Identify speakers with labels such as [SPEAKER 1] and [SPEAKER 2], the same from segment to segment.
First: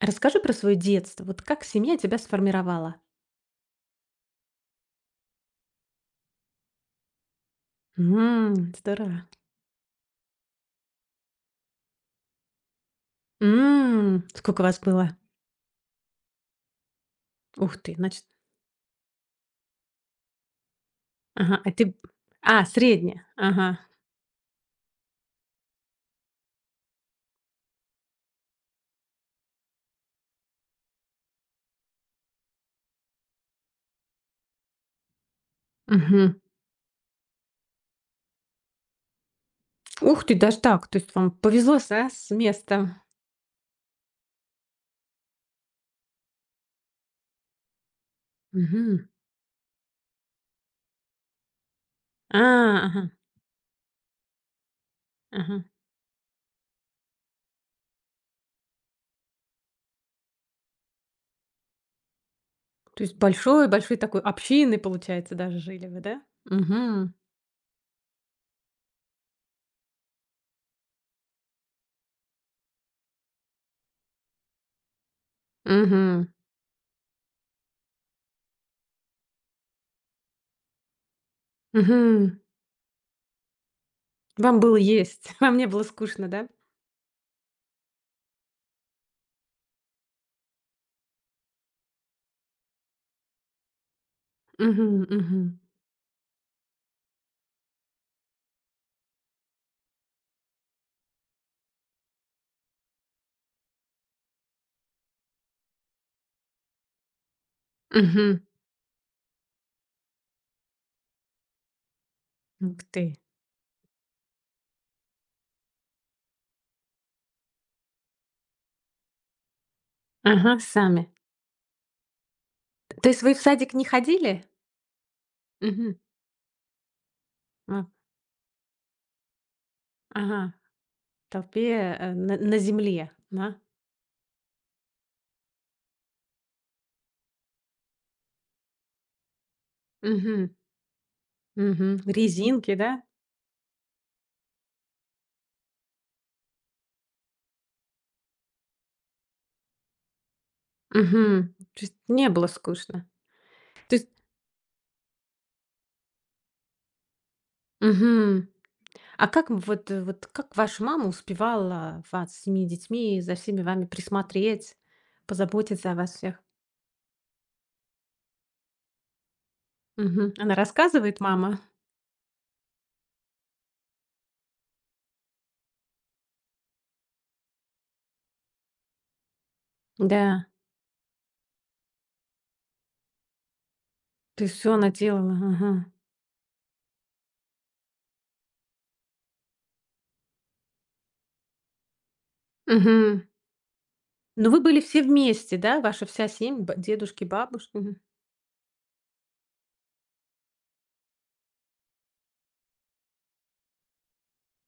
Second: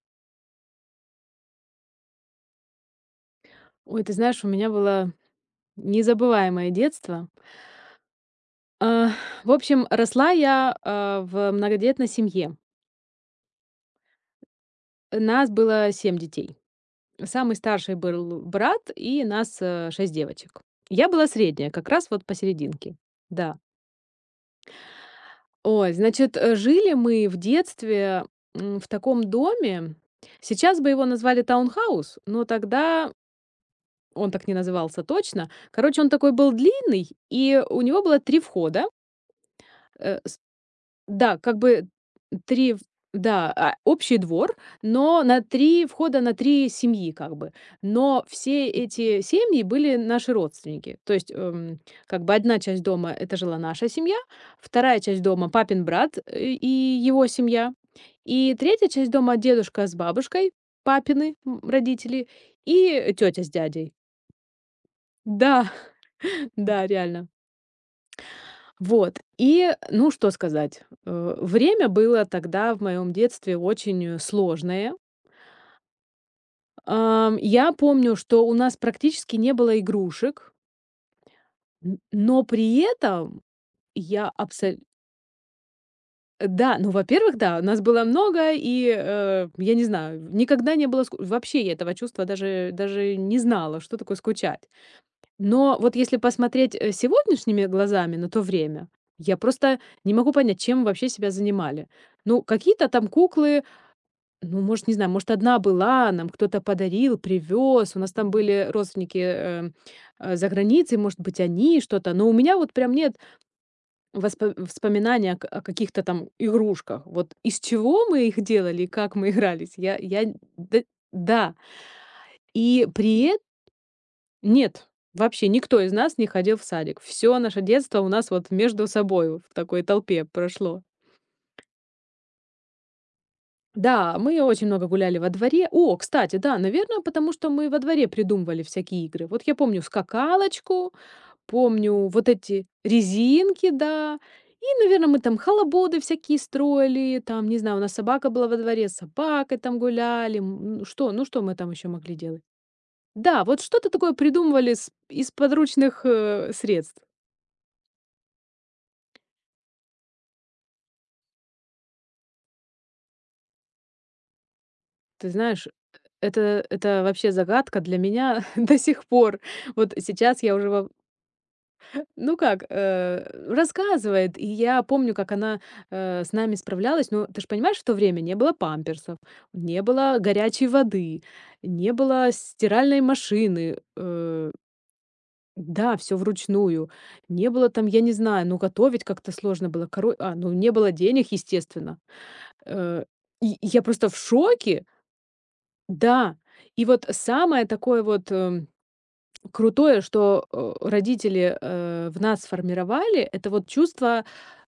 [SPEAKER 1] Расскажи про свое детство. Вот как семья тебя сформировала?
[SPEAKER 2] Ой, ты знаешь, у меня было незабываемое детство.
[SPEAKER 1] М,
[SPEAKER 2] А,
[SPEAKER 1] здорово.
[SPEAKER 2] в общем, росла я, в многодетной семье.
[SPEAKER 1] М, сколько вас было?
[SPEAKER 2] Нас было 7 детей. Самый
[SPEAKER 1] Ух ты,
[SPEAKER 2] старший
[SPEAKER 1] значит.
[SPEAKER 2] был брат, и нас, 6 девочек. Я была
[SPEAKER 1] Ага,
[SPEAKER 2] средняя, как раз вот посерединке.
[SPEAKER 1] Средняя.
[SPEAKER 2] Да.
[SPEAKER 1] Ага.
[SPEAKER 2] Ой, значит, жили мы в детстве, в таком доме. Сейчас бы его назвали таунхаус, но тогда он так не назывался точно. Короче, он такой
[SPEAKER 1] Мгм.
[SPEAKER 2] был длинный, и у него было 3 входа. Э,
[SPEAKER 1] Ух ты, даже так. То есть вам
[SPEAKER 2] Да, как
[SPEAKER 1] повезло
[SPEAKER 2] бы
[SPEAKER 1] с
[SPEAKER 2] 3,
[SPEAKER 1] местом.
[SPEAKER 2] общий двор, но на 3 входа, на 3 семьи как бы. Но все
[SPEAKER 1] Мгм.
[SPEAKER 2] эти семьи были наши родственники. То есть, как бы
[SPEAKER 1] А,
[SPEAKER 2] одна часть
[SPEAKER 1] ага,
[SPEAKER 2] дома- это жила наша семья, вторая часть дома-
[SPEAKER 1] ага.
[SPEAKER 2] папин брат, и его семья, и третья часть дома- дедушка с бабушкой, папины, родители,
[SPEAKER 1] То
[SPEAKER 2] и
[SPEAKER 1] есть
[SPEAKER 2] тетя с дядей.
[SPEAKER 1] большой-большой такой общиной, получается, даже
[SPEAKER 2] Да,
[SPEAKER 1] жили вы, да?
[SPEAKER 2] да,
[SPEAKER 1] Мгм.
[SPEAKER 2] реально. Вот. И, ну, что сказать. Время было тогда в моем детстве очень сложное.
[SPEAKER 1] Мгм.
[SPEAKER 2] Я помню, что у нас практически не было игрушек, н-
[SPEAKER 1] Мгм.
[SPEAKER 2] но при этом я абсолютно...
[SPEAKER 1] Вам не было скучно, да?
[SPEAKER 2] Да, ну, во-первых, да, нас было много, и, я не знаю, никогда не было. Вообще я этого чувства даже не знала, что такое скучать.
[SPEAKER 1] Мгм, мгм.
[SPEAKER 2] Но вот если посмотреть, сегодняшними глазами на то время, я просто не могу понять, чем вообще себя занимали. Ну, какие-то там куклы, ну, может, не знаю, может, одна была, нам кто-то подарил, привез, у нас там
[SPEAKER 1] Мгм.
[SPEAKER 2] были родственники, за границей, может быть, они что-то. Но у меня вот
[SPEAKER 1] Ух
[SPEAKER 2] прям
[SPEAKER 1] ты.
[SPEAKER 2] нет воспоминаний о каких-то там игрушках. Вот из чего мы их делали и как мы игрались, я, д
[SPEAKER 1] Ага,
[SPEAKER 2] да.
[SPEAKER 1] сами.
[SPEAKER 2] да. И
[SPEAKER 1] То есть
[SPEAKER 2] при
[SPEAKER 1] вы в садик не ходили?
[SPEAKER 2] Нет, вообще никто из
[SPEAKER 1] Мгм.
[SPEAKER 2] нас не ходил в садик. Все наше
[SPEAKER 1] А,
[SPEAKER 2] детство у нас вот между собой в такой толпе
[SPEAKER 1] ага.
[SPEAKER 2] прошло.
[SPEAKER 1] В толпе, на земле, да?
[SPEAKER 2] Да, мы очень много гуляли во дворе. О, кстати, да, наверное, потому что мы во дворе придумывали всякие игры. Вот я помню
[SPEAKER 1] Мгм.
[SPEAKER 2] скакалочку,
[SPEAKER 1] Мгм.
[SPEAKER 2] помню вот эти
[SPEAKER 1] Резинки, да?
[SPEAKER 2] резинки, да. И, наверное, мы там халабоды всякие строили, там, не знаю, у нас собака была во дворе, с собакой там гуляли. Ну что мы
[SPEAKER 1] Мгм.
[SPEAKER 2] там
[SPEAKER 1] То
[SPEAKER 2] еще
[SPEAKER 1] есть
[SPEAKER 2] могли
[SPEAKER 1] не
[SPEAKER 2] делать?
[SPEAKER 1] было скучно.
[SPEAKER 2] Да, вот что-то
[SPEAKER 1] То есть
[SPEAKER 2] такое придумывали, из подручных средств.
[SPEAKER 1] мгм. А как м- вот э, вот как ваша мама успевала вас с 7 детьми за всеми вами присмотреть,
[SPEAKER 2] Ты знаешь,
[SPEAKER 1] позаботиться о вас всех?
[SPEAKER 2] это вообще загадка для меня до сих пор. Вот
[SPEAKER 1] Мгм.
[SPEAKER 2] сейчас
[SPEAKER 1] Она
[SPEAKER 2] я уже во
[SPEAKER 1] рассказывает, мама?
[SPEAKER 2] ну как, рассказывает, и я помню, как она, с нами справлялась. Но ты же понимаешь, в то время не было памперсов, не было
[SPEAKER 1] Да.
[SPEAKER 2] горячей воды, не было стиральной машины,
[SPEAKER 1] То есть всё она делала. Ага.
[SPEAKER 2] да, все вручную. Не было там, я не знаю, ну, готовить как-то сложно было. Ну, не было денег, естественно. Э,
[SPEAKER 1] Мгм.
[SPEAKER 2] и я просто в
[SPEAKER 1] Но вы были
[SPEAKER 2] шоке.
[SPEAKER 1] все вместе, да? Ваша вся
[SPEAKER 2] Да,
[SPEAKER 1] семья, ба
[SPEAKER 2] и вот
[SPEAKER 1] дедушки,
[SPEAKER 2] самое
[SPEAKER 1] бабушки? Мгм.
[SPEAKER 2] такое вот, крутое, что, родители, в нас сформировали, это вот чувство,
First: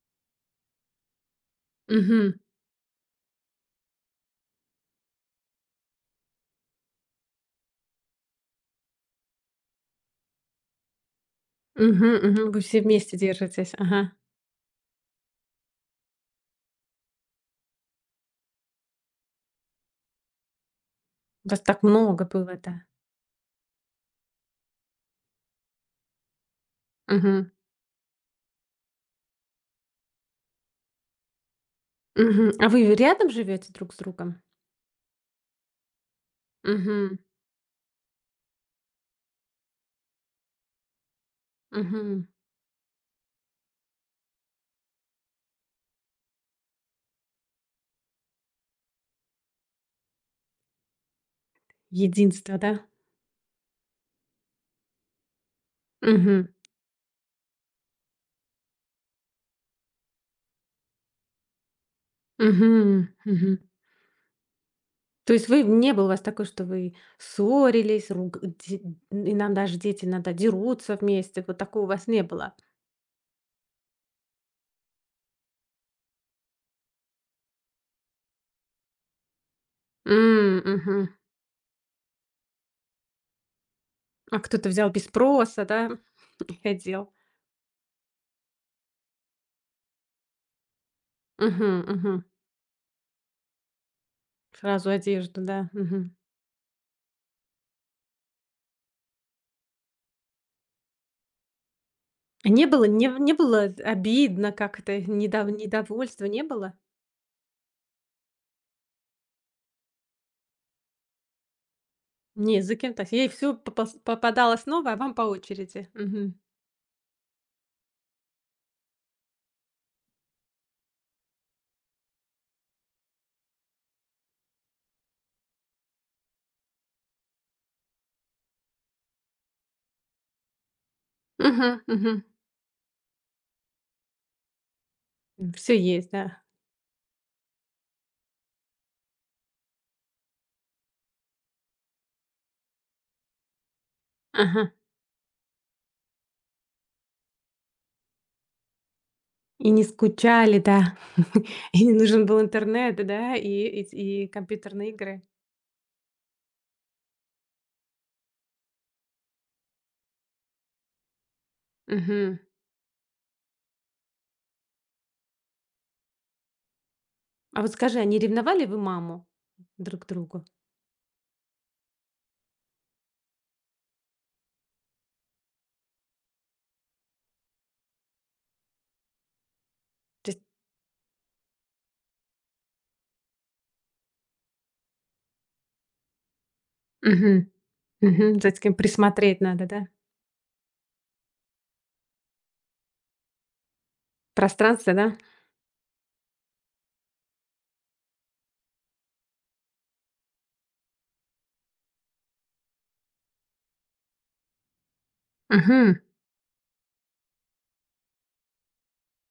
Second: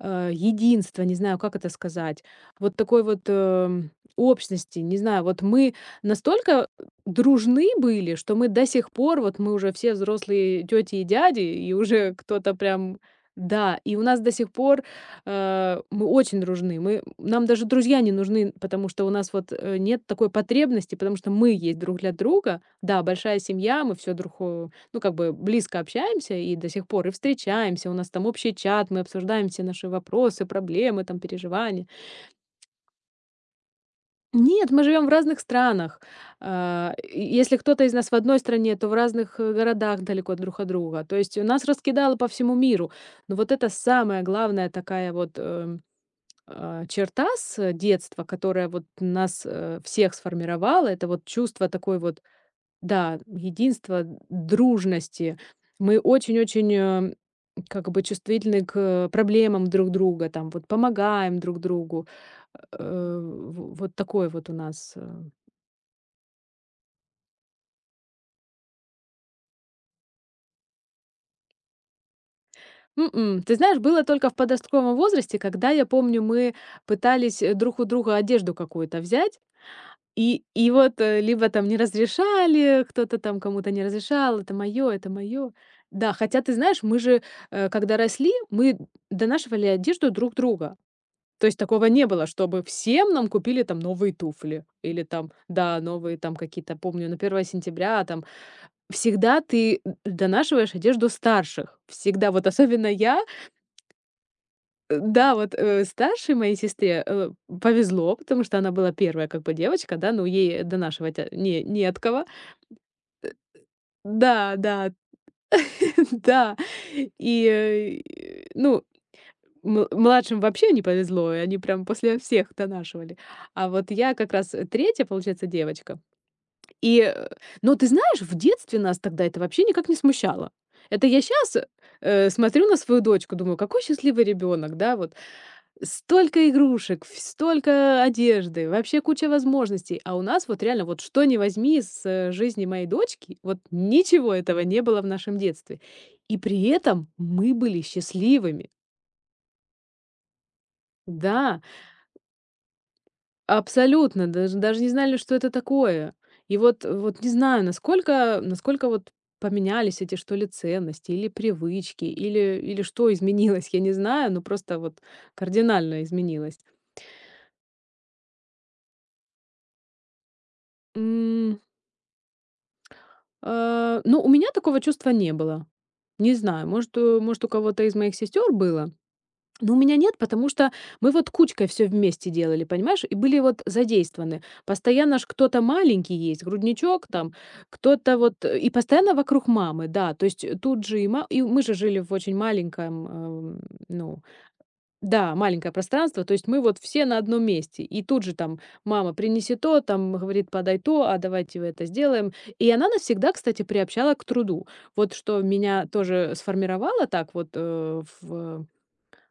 [SPEAKER 2] единства, не знаю, как это сказать,
[SPEAKER 1] Мгм.
[SPEAKER 2] вот такой вот, общности, не знаю. Вот мы настолько дружны были, что мы до сих пор, вот мы уже все взрослые тети и дяди, и
[SPEAKER 1] Мгм,
[SPEAKER 2] уже
[SPEAKER 1] мгм.
[SPEAKER 2] кто-то
[SPEAKER 1] Вы все
[SPEAKER 2] прям,
[SPEAKER 1] вместе держитесь.
[SPEAKER 2] да, и у
[SPEAKER 1] Ага.
[SPEAKER 2] нас до сих пор, мы очень дружны. Мы нам даже друзья не нужны, потому что у нас вот, нет такой потребности, потому что мы
[SPEAKER 1] Вас
[SPEAKER 2] есть
[SPEAKER 1] так
[SPEAKER 2] друг для
[SPEAKER 1] много было,
[SPEAKER 2] друга.
[SPEAKER 1] да.
[SPEAKER 2] Да, большая семья, мы все друг, э ну, как бы близко общаемся и до сих пор и
[SPEAKER 1] Мгм,
[SPEAKER 2] встречаемся, у нас там общий чат, мы обсуждаем все наши вопросы, проблемы, там, переживания.
[SPEAKER 1] мгм. А вы рядом живете друг с другом?
[SPEAKER 2] Нет, мы живем в разных странах.
[SPEAKER 1] Мгм,
[SPEAKER 2] Если кто-то из нас в одной стране, то в разных городах далеко друг от друга. То есть у нас раскидало
[SPEAKER 1] мгм.
[SPEAKER 2] по всему миру. Но вот это самая главная такая вот черта с детства, которая вот нас всех сформировала, это вот чувство такой вот.
[SPEAKER 1] Единство, да?
[SPEAKER 2] Да, единства, дружности. Мы
[SPEAKER 1] Мгм,
[SPEAKER 2] очень-очень, как бы чувствительны к проблемам друг друга, там вот помогаем друг другу. Э,
[SPEAKER 1] мгм, мгм.
[SPEAKER 2] в Вот такой вот у нас.
[SPEAKER 1] То есть вы, не было у вас такой, что вы ссорились, руг де иногда же дети иногда дерутся вместе, вот такого у вас не было?
[SPEAKER 2] Ты знаешь, было только в подростковом возрасте, когда, я помню, мы пытались, друг у друга одежду какую-то взять. И
[SPEAKER 1] М,
[SPEAKER 2] и вот,
[SPEAKER 1] мгм.
[SPEAKER 2] либо там не разрешали, кто-то там кому-то не разрешал:
[SPEAKER 1] А
[SPEAKER 2] "Это
[SPEAKER 1] кто-то взял
[SPEAKER 2] мое,
[SPEAKER 1] без
[SPEAKER 2] это мое".
[SPEAKER 1] спроса, да,
[SPEAKER 2] Да, хотя ты
[SPEAKER 1] и
[SPEAKER 2] знаешь, мы
[SPEAKER 1] одел.
[SPEAKER 2] же, когда росли, мы донашивали одежду друг друга. То есть
[SPEAKER 1] Мгм,
[SPEAKER 2] такого не
[SPEAKER 1] мгм.
[SPEAKER 2] было, чтобы всем нам купили там новые туфли
[SPEAKER 1] Сразу
[SPEAKER 2] или там,
[SPEAKER 1] одежду, да.
[SPEAKER 2] да,
[SPEAKER 1] Мгм.
[SPEAKER 2] новые там какие-то, помню, на первое сентября там. Всегда ты донашиваешь одежду старших. Всегда. Вот
[SPEAKER 1] Не было
[SPEAKER 2] особенно
[SPEAKER 1] не
[SPEAKER 2] я.
[SPEAKER 1] не было обидно, как это
[SPEAKER 2] Да, вот,
[SPEAKER 1] недовольства
[SPEAKER 2] старшей
[SPEAKER 1] не
[SPEAKER 2] моей
[SPEAKER 1] было?
[SPEAKER 2] сестре, повезло, потому что она была первая как бы девочка, да, ну, ей донашивать, не от кого.
[SPEAKER 1] Не, за кем-то. Ей все попас
[SPEAKER 2] Да,
[SPEAKER 1] попадалось
[SPEAKER 2] да,
[SPEAKER 1] снова, а вам по очереди. Мгм.
[SPEAKER 2] да. И, ну, младшим вообще не повезло, и они прям после всех донашивали. А вот я как раз, 3, получается, девочка. И, но ты знаешь, в детстве нас тогда это вообще никак не смущало. Это я сейчас
[SPEAKER 1] Мгм, мгм.
[SPEAKER 2] смотрю на свою дочку, думаю: "Какой счастливый ребенок", да, вот.
[SPEAKER 1] Есть, да.
[SPEAKER 2] Столько игрушек, ф столько одежды, вообще куча возможностей. А у нас вот реально вот что не возьми из, жизни моей дочки, вот ничего этого
[SPEAKER 1] Ага.
[SPEAKER 2] не было в нашем детстве. И при этом мы были счастливыми.
[SPEAKER 1] И не скучали, да.
[SPEAKER 2] Да,
[SPEAKER 1] И не нужен был интернет, да, и эти
[SPEAKER 2] абсолютно,
[SPEAKER 1] и
[SPEAKER 2] даже не
[SPEAKER 1] компьютерные
[SPEAKER 2] знали,
[SPEAKER 1] игры.
[SPEAKER 2] что это такое. И вот не знаю, насколько вот поменялись эти, что ли, ценности или привычки,
[SPEAKER 1] Мгм.
[SPEAKER 2] или что изменилось, я не знаю, но просто вот кардинально изменилось.
[SPEAKER 1] А вот скажи, они ревновали вы маму друг к другу?
[SPEAKER 2] Ну, у меня такого чувства не было. Не знаю, может, у кого-то из моих сестер было, но у меня нет,
[SPEAKER 1] То есть
[SPEAKER 2] потому что мы вот кучкой все вместе делали, понимаешь, и были вот задействованы. Постоянно ж кто-то маленький есть, грудничок там,
[SPEAKER 1] мгм.
[SPEAKER 2] кто-то
[SPEAKER 1] Мгм.
[SPEAKER 2] вот,
[SPEAKER 1] За
[SPEAKER 2] и
[SPEAKER 1] этим
[SPEAKER 2] постоянно
[SPEAKER 1] присмотреть
[SPEAKER 2] вокруг
[SPEAKER 1] надо,
[SPEAKER 2] мамы,
[SPEAKER 1] да?
[SPEAKER 2] да, то есть тут же и, и мы же жили в очень маленьком, ну,
[SPEAKER 1] Пространство, да?
[SPEAKER 2] да, маленькое пространство, то есть мы вот все на одном месте. И тут же там мама: "Принеси то", там говорит: "Подай то, а давайте вы это сделаем". И она нас всегда, кстати, приобщала к труду. Вот что меня
[SPEAKER 1] Мгм.
[SPEAKER 2] тоже сформировало так вот, в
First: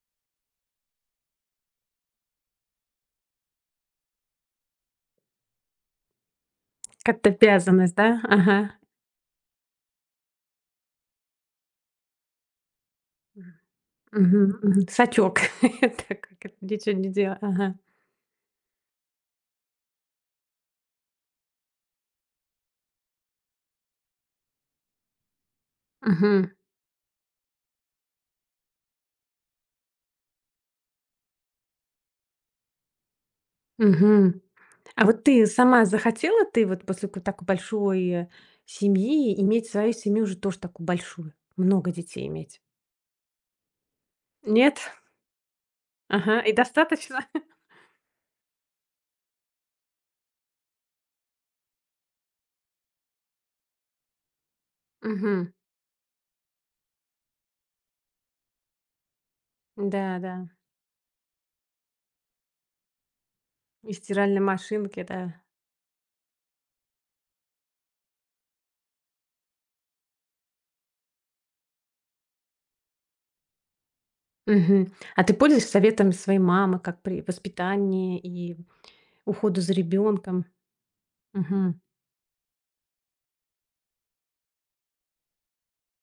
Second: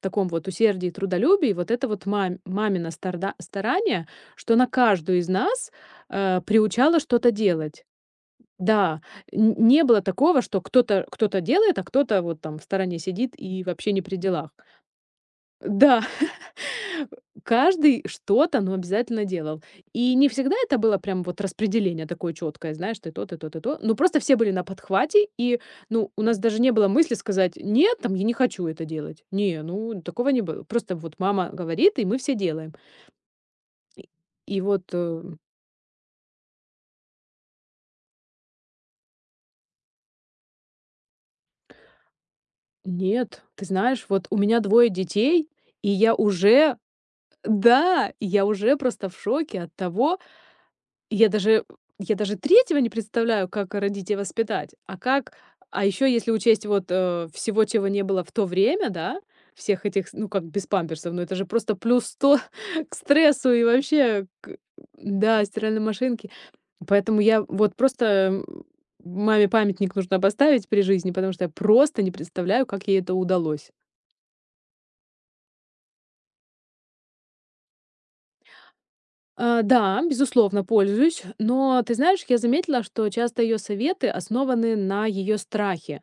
[SPEAKER 2] таком вот усердии и трудолюбии, вот это вот мамино старда старание, что она каждую из нас, приучала
[SPEAKER 1] Как-то
[SPEAKER 2] что-то делать.
[SPEAKER 1] обязанность, да? Ага.
[SPEAKER 2] Да, н не было такого, что кто-то делает, а кто-то вот там в стороне сидит и вообще не при делах.
[SPEAKER 1] Мгм, мгм. Сачок.
[SPEAKER 2] Да.
[SPEAKER 1] Так как это ничего не делай. Ага.
[SPEAKER 2] Каждый что-то, но обязательно делал. И не всегда это было прям вот распределение такое четкое, знаешь, ты то, ты то, ты то. Ну, просто все были на подхвате, и, ну, у нас
[SPEAKER 1] Мгм,
[SPEAKER 2] даже не было мысли сказать, нет, там, я не хочу это делать. Не, ну, такого не было. Просто вот мама говорит, и мы все делаем. И,
[SPEAKER 1] мгм.
[SPEAKER 2] и вот
[SPEAKER 1] А вот ты сама захотела, ты вот после ко такой большой, семьи иметь свою семью уже тоже такую большую, много детей иметь?
[SPEAKER 2] нет, ты знаешь, вот у меня
[SPEAKER 1] Нет?
[SPEAKER 2] двое детей, и я
[SPEAKER 1] Ага, и
[SPEAKER 2] уже,
[SPEAKER 1] достаточно?
[SPEAKER 2] да, я уже просто в шоке от того, Я даже я даже третьего не представляю, как родить и воспитать. А как
[SPEAKER 1] Мгм.
[SPEAKER 2] а еще если учесть вот, всего, чего не было в то время, да, всех этих,
[SPEAKER 1] Да,
[SPEAKER 2] ну,
[SPEAKER 1] да.
[SPEAKER 2] как без памперсов, ну, это же просто плюс 100 к стрессу и
[SPEAKER 1] И
[SPEAKER 2] вообще
[SPEAKER 1] стиральной
[SPEAKER 2] к,
[SPEAKER 1] машинки, да.
[SPEAKER 2] да, стиральной машинки. Поэтому я вот просто, м, маме памятник нужно поставить при жизни, потому что я просто не представляю, как ей это удалось.
[SPEAKER 1] Мгм. А ты пользуешься советами своей мамы, как при воспитании и уходу за
[SPEAKER 2] Да,
[SPEAKER 1] ребенком?
[SPEAKER 2] безусловно, пользуюсь,
[SPEAKER 1] Мгм,
[SPEAKER 2] но ты знаешь, я заметила, что часто ее советы основаны на ее страхе,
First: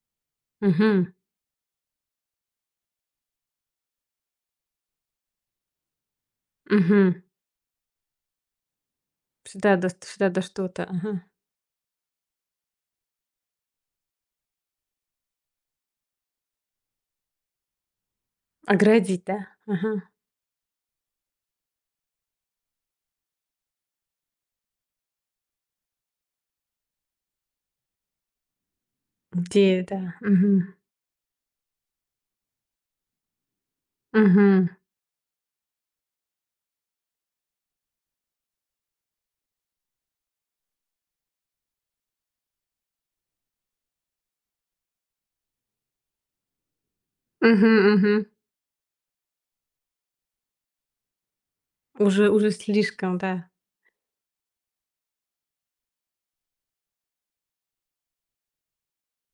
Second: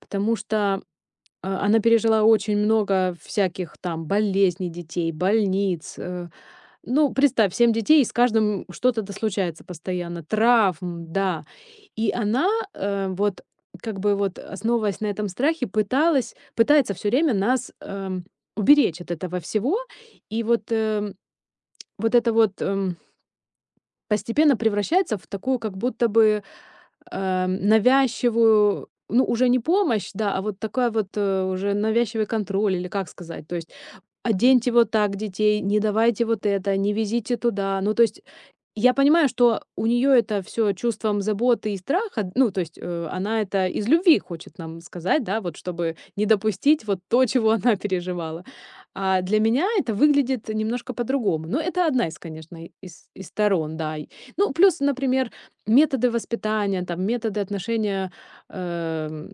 [SPEAKER 2] потому что
[SPEAKER 1] мгм,
[SPEAKER 2] она пережила очень много всяких там болезней детей, больниц. Ну,
[SPEAKER 1] мгм.
[SPEAKER 2] представь, семь детей, и с каждым что-то да случается
[SPEAKER 1] Всегда да,
[SPEAKER 2] постоянно,
[SPEAKER 1] всегда да что-то.
[SPEAKER 2] травм,
[SPEAKER 1] Ага.
[SPEAKER 2] да. И она вот как бы вот основываясь на этом страхе, пыталась, пытается все время нас уберечь от
[SPEAKER 1] Оградить,
[SPEAKER 2] этого
[SPEAKER 1] да?
[SPEAKER 2] всего.
[SPEAKER 1] Ага.
[SPEAKER 2] И вот вот это вот постепенно превращается в такую как будто бы, навязчивую, ну, уже не
[SPEAKER 1] Где,
[SPEAKER 2] помощь,
[SPEAKER 1] да.
[SPEAKER 2] да, а вот
[SPEAKER 1] Мгм.
[SPEAKER 2] такая вот, уже навязчивый контроль или как сказать. То есть:
[SPEAKER 1] Мгм.
[SPEAKER 2] "Оденьте вот так детей, не давайте вот это, не везите туда". Ну, то есть я понимаю, что у нее это все чувством заботы и страха. Ну, то есть, она это из любви хочет нам сказать, да, вот чтобы не допустить вот то, чего
[SPEAKER 1] Мгм,
[SPEAKER 2] она
[SPEAKER 1] мгм.
[SPEAKER 2] переживала. А для меня это выглядит немножко по-другому. Ну, это одна из,
[SPEAKER 1] Уже
[SPEAKER 2] конечно, и- из
[SPEAKER 1] слишком,
[SPEAKER 2] из
[SPEAKER 1] да.
[SPEAKER 2] сторон, да. И, ну, плюс, например, методы воспитания, там, методы отношения, эм,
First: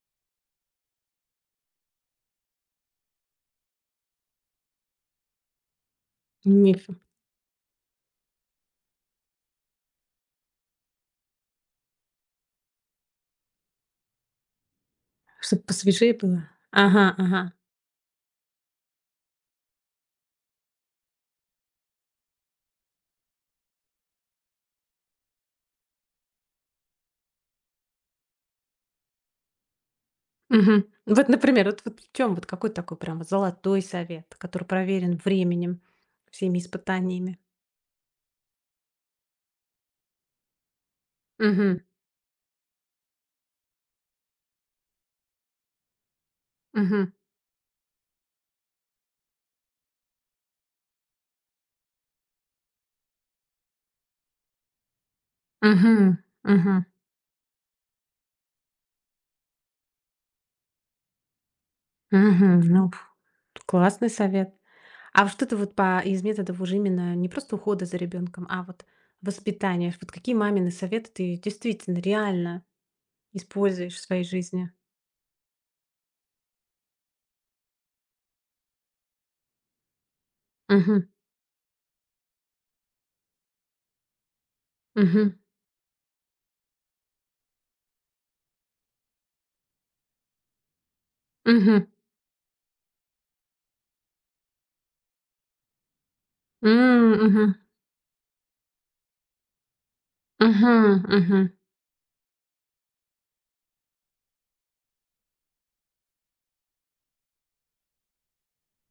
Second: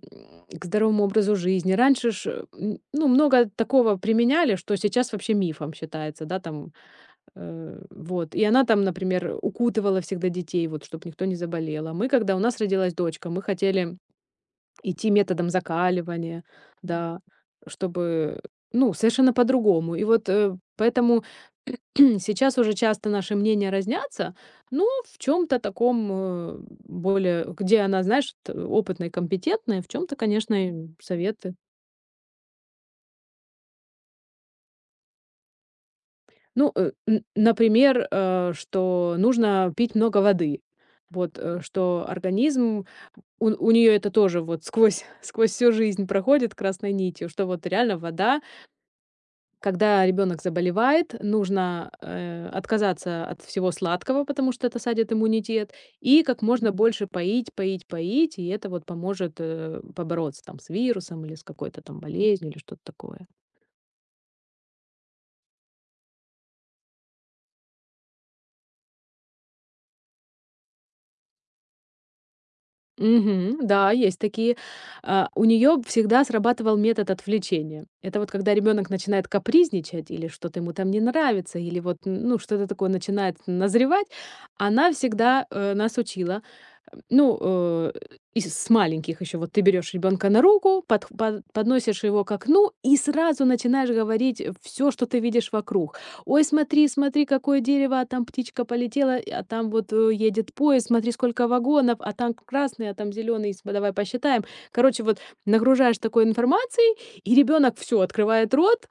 [SPEAKER 2] к здоровому образу жизни. Раньше ж, ну, много такого применяли, что сейчас вообще мифом считается, да, там.
[SPEAKER 1] Миф,
[SPEAKER 2] Вот. И она там, например, укутывала всегда детей, вот, чтобы никто не заболел. А мы, когда у нас родилась дочка, мы хотели идти методом
[SPEAKER 1] чтобы посвежее
[SPEAKER 2] закаливания,
[SPEAKER 1] было. Ага,
[SPEAKER 2] да,
[SPEAKER 1] ага.
[SPEAKER 2] чтобы, ну, совершенно по-другому. И вот поэтому сейчас уже часто наши мнения разнятся, ну, в чем-то таком более, где она, знаешь, опытная и компетентная, в чем-то, конечно,
[SPEAKER 1] Мгм.
[SPEAKER 2] и
[SPEAKER 1] Вот,
[SPEAKER 2] советы.
[SPEAKER 1] например, вот в чём вот какой такой прям вот золотой совет, который проверен временем, всеми
[SPEAKER 2] Ну,
[SPEAKER 1] испытаниями?
[SPEAKER 2] например, что нужно пить много воды. Вот,
[SPEAKER 1] Мгм.
[SPEAKER 2] что организм у неё это тоже вот сквозь сквозь всю жизнь проходит красной
[SPEAKER 1] Мгм.
[SPEAKER 2] нитью, что вот реально вода. Когда ребенок заболевает, нужно, отказаться от всего сладкого, потому что это садит иммунитет,
[SPEAKER 1] Мгм.
[SPEAKER 2] и как можно
[SPEAKER 1] Мгм.
[SPEAKER 2] больше поить, поить, поить, и это вот поможет, побороться там с вирусом или с какой-то там болезнью или
[SPEAKER 1] Мгм.
[SPEAKER 2] что-то
[SPEAKER 1] Ну,
[SPEAKER 2] такое.
[SPEAKER 1] классный совет. А вот что-то вот по из методов уже, именно не просто ухода за ребенком, а вот воспитания. Вот какие мамины советы ты действительно реально
[SPEAKER 2] Мгм. Да,
[SPEAKER 1] используешь в
[SPEAKER 2] есть
[SPEAKER 1] своей
[SPEAKER 2] такие.
[SPEAKER 1] жизни?
[SPEAKER 2] А, у нее всегда срабатывал метод отвлечения. Это вот когда ребенок начинает капризничать или что-то ему там не
[SPEAKER 1] Мгм.
[SPEAKER 2] нравится, или вот, ну, что-то такое начинает назревать, она
[SPEAKER 1] Мгм.
[SPEAKER 2] всегда, нас учила, ну, и с маленьких еще. Вот ты берешь ребенка на руку, подх под
[SPEAKER 1] Мгм.
[SPEAKER 2] подносишь его к окну и сразу начинаешь говорить все, что ты видишь вокруг. Ой, смотри,
[SPEAKER 1] М,
[SPEAKER 2] смотри,
[SPEAKER 1] мгм.
[SPEAKER 2] какое дерево, а там птичка полетела, а там вот едет поезд,
[SPEAKER 1] Мгм.
[SPEAKER 2] смотри,
[SPEAKER 1] Мгм.
[SPEAKER 2] сколько вагонов, а там красный, а там зеленый, давай посчитаем. Короче, вот нагружаешь такой информацией, и ребенок все открывает рот,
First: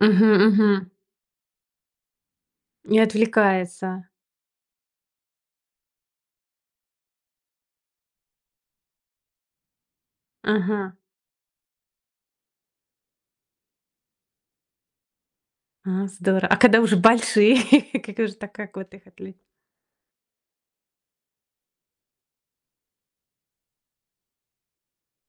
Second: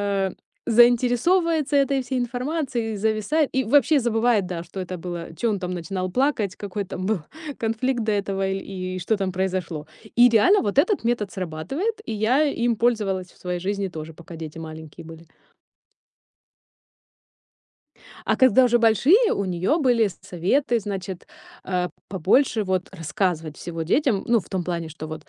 [SPEAKER 1] Мгм. Мгм.
[SPEAKER 2] заинтересовывается этой всей информацией,
[SPEAKER 1] Не
[SPEAKER 2] зависает и вообще
[SPEAKER 1] отвлекается.
[SPEAKER 2] забывает, да, что это было, что он там начинал плакать, какой там был конфликт до этого и что там произошло. И реально вот
[SPEAKER 1] Ага.
[SPEAKER 2] этот метод срабатывает, и я им пользовалась в своей жизни тоже, пока дети маленькие были.
[SPEAKER 1] А, здорово. А когда уже большие, как уже
[SPEAKER 2] А
[SPEAKER 1] так
[SPEAKER 2] когда
[SPEAKER 1] как
[SPEAKER 2] уже
[SPEAKER 1] вот их
[SPEAKER 2] большие,
[SPEAKER 1] отвлечь?
[SPEAKER 2] у нее были советы, значит, побольше вот рассказывать всего детям. Ну, в том плане, что вот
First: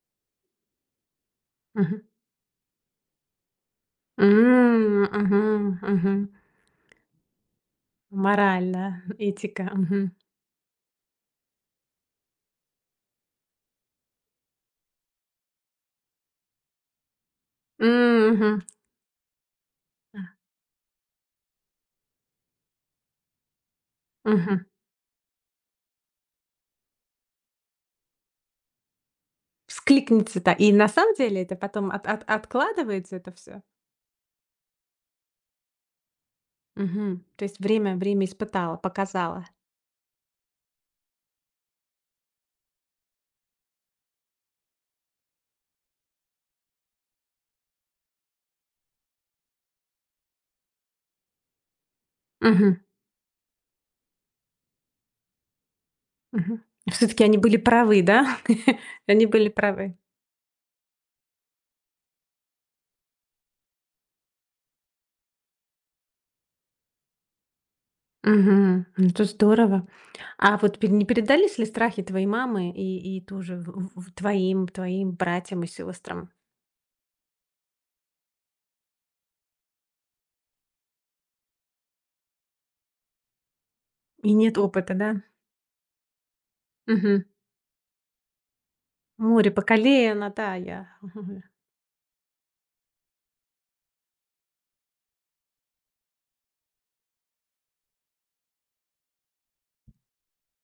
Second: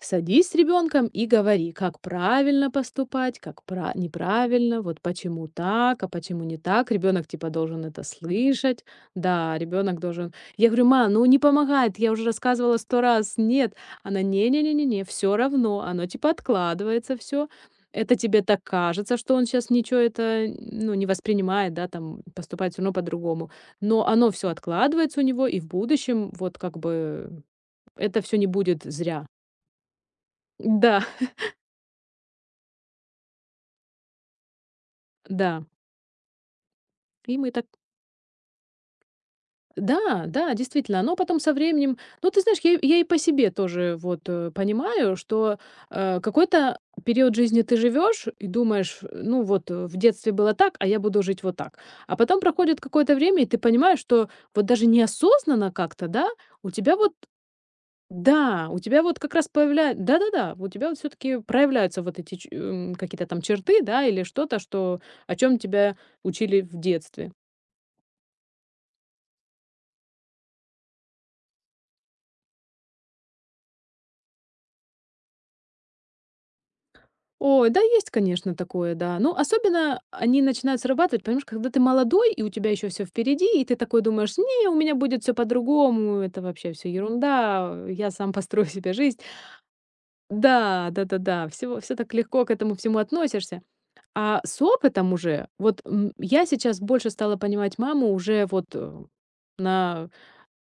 [SPEAKER 2] садись с ребенком и говори, как
[SPEAKER 1] Мгм.
[SPEAKER 2] правильно поступать, как неправильно, вот
[SPEAKER 1] М,
[SPEAKER 2] почему
[SPEAKER 1] мгм.
[SPEAKER 2] так, а
[SPEAKER 1] Мгм.
[SPEAKER 2] почему не так. Ребенок типа должен это
[SPEAKER 1] Мораль, да,
[SPEAKER 2] слышать. Да,
[SPEAKER 1] этика.
[SPEAKER 2] ребенок
[SPEAKER 1] Мгм.
[SPEAKER 2] должен. Я говорю, ма, ну не помогает, я уже рассказывала сто раз. Нет, она не-не-не-не-не, все равно, оно типа откладывается все. Это
[SPEAKER 1] М,
[SPEAKER 2] тебе
[SPEAKER 1] мгм.
[SPEAKER 2] так кажется, что он сейчас ничего
[SPEAKER 1] А,
[SPEAKER 2] это, ну, не воспринимает, да, там поступает все равно по-другому. Но оно все
[SPEAKER 1] мгм.
[SPEAKER 2] откладывается у него, и в будущем вот как бы это все не будет зря.
[SPEAKER 1] Вскликнется это. И на
[SPEAKER 2] Да.
[SPEAKER 1] самом деле это потом от от откладывается это все.
[SPEAKER 2] Да, и
[SPEAKER 1] То
[SPEAKER 2] мы
[SPEAKER 1] есть
[SPEAKER 2] так.
[SPEAKER 1] время испытало, показало.
[SPEAKER 2] Да, да, действительно. Но потом со временем, ну, ты знаешь, я и по себе тоже вот, понимаю, что, какой-то период жизни ты живешь и думаешь: "Ну вот, в детстве было так, а я буду жить вот так". А потом
[SPEAKER 1] Все
[SPEAKER 2] проходит какое-то время, и ты понимаешь, что вот даже неосознанно как-то, да, у тебя вот.
[SPEAKER 1] таки они были правы, да?
[SPEAKER 2] Да, у тебя вот
[SPEAKER 1] Они
[SPEAKER 2] как
[SPEAKER 1] были
[SPEAKER 2] раз
[SPEAKER 1] правы.
[SPEAKER 2] появляется, да-да-да, у тебя вот все таки проявляются вот эти какие-то там черты, да, или что-то, что о чем тебя учили в детстве.
[SPEAKER 1] Мгм. Ну, это здорово. А вот пе не передались ли страхи твоей мамы и тоже в твоим братьям и сестрам?
[SPEAKER 2] Ой, да, есть, конечно, такое, да. Ну, особенно они начинают срабатывать, понимаешь, когда ты молодой, и у тебя еще все впереди, и ты такой
[SPEAKER 1] И
[SPEAKER 2] думаешь,
[SPEAKER 1] нет
[SPEAKER 2] не, у
[SPEAKER 1] опыта,
[SPEAKER 2] меня
[SPEAKER 1] да?
[SPEAKER 2] будет все по-другому, это вообще все
[SPEAKER 1] Мгм.
[SPEAKER 2] ерунда, я сам построю себе жизнь.
[SPEAKER 1] Море по колено, да, я.
[SPEAKER 2] Да, да, да,
[SPEAKER 1] Мгм.
[SPEAKER 2] да, все так легко к этому всему относишься. А с опытом уже, вот я сейчас больше стала понимать маму уже вот на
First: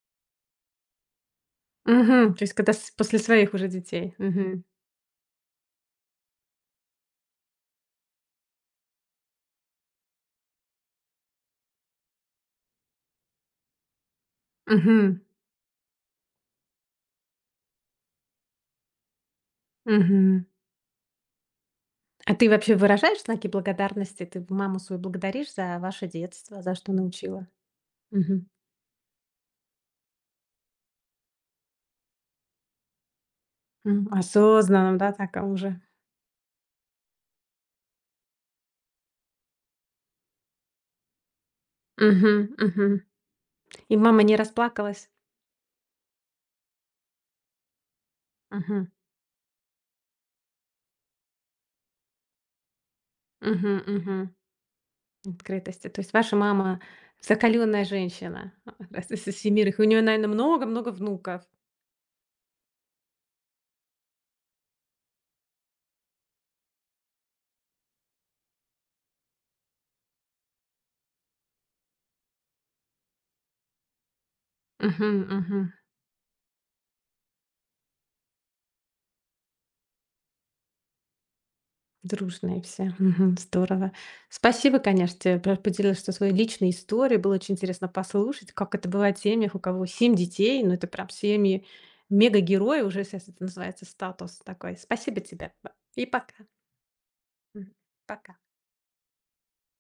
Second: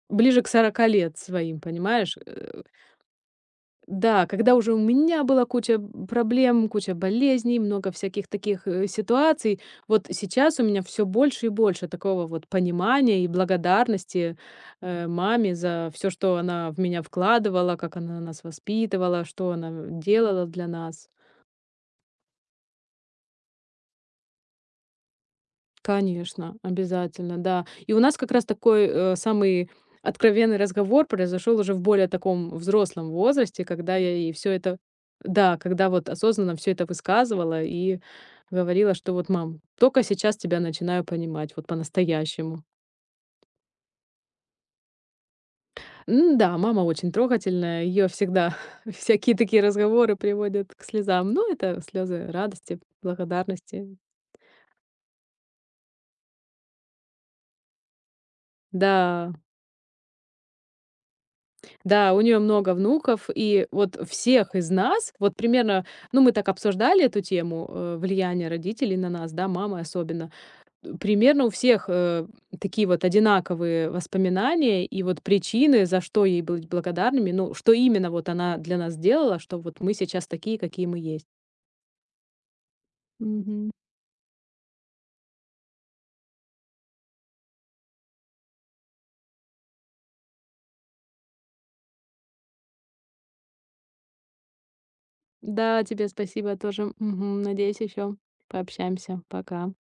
[SPEAKER 2] ближе к 40 лет своим, понимаешь?
[SPEAKER 1] Мгм. То есть
[SPEAKER 2] Э,
[SPEAKER 1] когда с после своих уже детей.
[SPEAKER 2] да, когда
[SPEAKER 1] Мгм.
[SPEAKER 2] уже у меня была куча, проблем, куча болезней, много всяких таких, ситуаций, вот сейчас у меня все больше и больше такого вот понимания и благодарности,
[SPEAKER 1] Мгм.
[SPEAKER 2] маме за все, что она в меня вкладывала, как она нас воспитывала, что она
[SPEAKER 1] Мгм.
[SPEAKER 2] делала для нас.
[SPEAKER 1] А ты вообще выражаешь знаки благодарности? Ты маму свою благодаришь за ваше
[SPEAKER 2] Конечно,
[SPEAKER 1] детство, за что
[SPEAKER 2] обязательно,
[SPEAKER 1] научила?
[SPEAKER 2] да. И у нас как раз
[SPEAKER 1] Мгм.
[SPEAKER 2] такой, самый откровенный разговор произошел уже в более таком взрослом возрасте, когда
[SPEAKER 1] М,
[SPEAKER 2] я и все это,
[SPEAKER 1] осознанно, да,
[SPEAKER 2] да,
[SPEAKER 1] уже.
[SPEAKER 2] когда вот осознанно все это высказывала и говорила, что вот: "Мам, только сейчас тебя начинаю понимать, вот
[SPEAKER 1] Мгм,
[SPEAKER 2] по-настоящему".
[SPEAKER 1] мгм. И мама не расплакалась?
[SPEAKER 2] М-да, мама очень трогательная, ее всегда
[SPEAKER 1] Мгм,
[SPEAKER 2] всякие такие разговоры приводят к слезам, но это слезы радости,
[SPEAKER 1] мгм,
[SPEAKER 2] благодарности.
[SPEAKER 1] мгм. Открытости. То есть ваша мама закаленная женщина, с
[SPEAKER 2] Да.
[SPEAKER 1] всемирных. И у нее наверно, много-много внуков.
[SPEAKER 2] Да, у нее много внуков, и вот всех из нас, вот примерно, ну, мы так обсуждали эту тему, влияние родителей на нас, да, мамы особенно. Примерно у всех такие вот одинаковые воспоминания и
[SPEAKER 1] Мгм,
[SPEAKER 2] вот
[SPEAKER 1] мгм.
[SPEAKER 2] причины, за что ей быть благодарными, ну, что именно вот она для нас сделала, что вот мы сейчас такие, какие мы есть.
[SPEAKER 1] Дружные все. Мгм.
[SPEAKER 2] Мгм.
[SPEAKER 1] Здорово. Спасибо, конечно, тебе, поделилась со своей личной историей. Было очень интересно послушать, как это бывает в семьях, у кого семь детей. Ну, это прям семьи мега-герои. Уже сейчас это называется статус такой. Спасибо тебе.
[SPEAKER 2] Да,
[SPEAKER 1] И
[SPEAKER 2] тебе
[SPEAKER 1] пока.
[SPEAKER 2] спасибо тоже. Мгм.
[SPEAKER 1] Мгм.
[SPEAKER 2] Надеюсь, еще
[SPEAKER 1] Пока.
[SPEAKER 2] пообщаемся. Пока.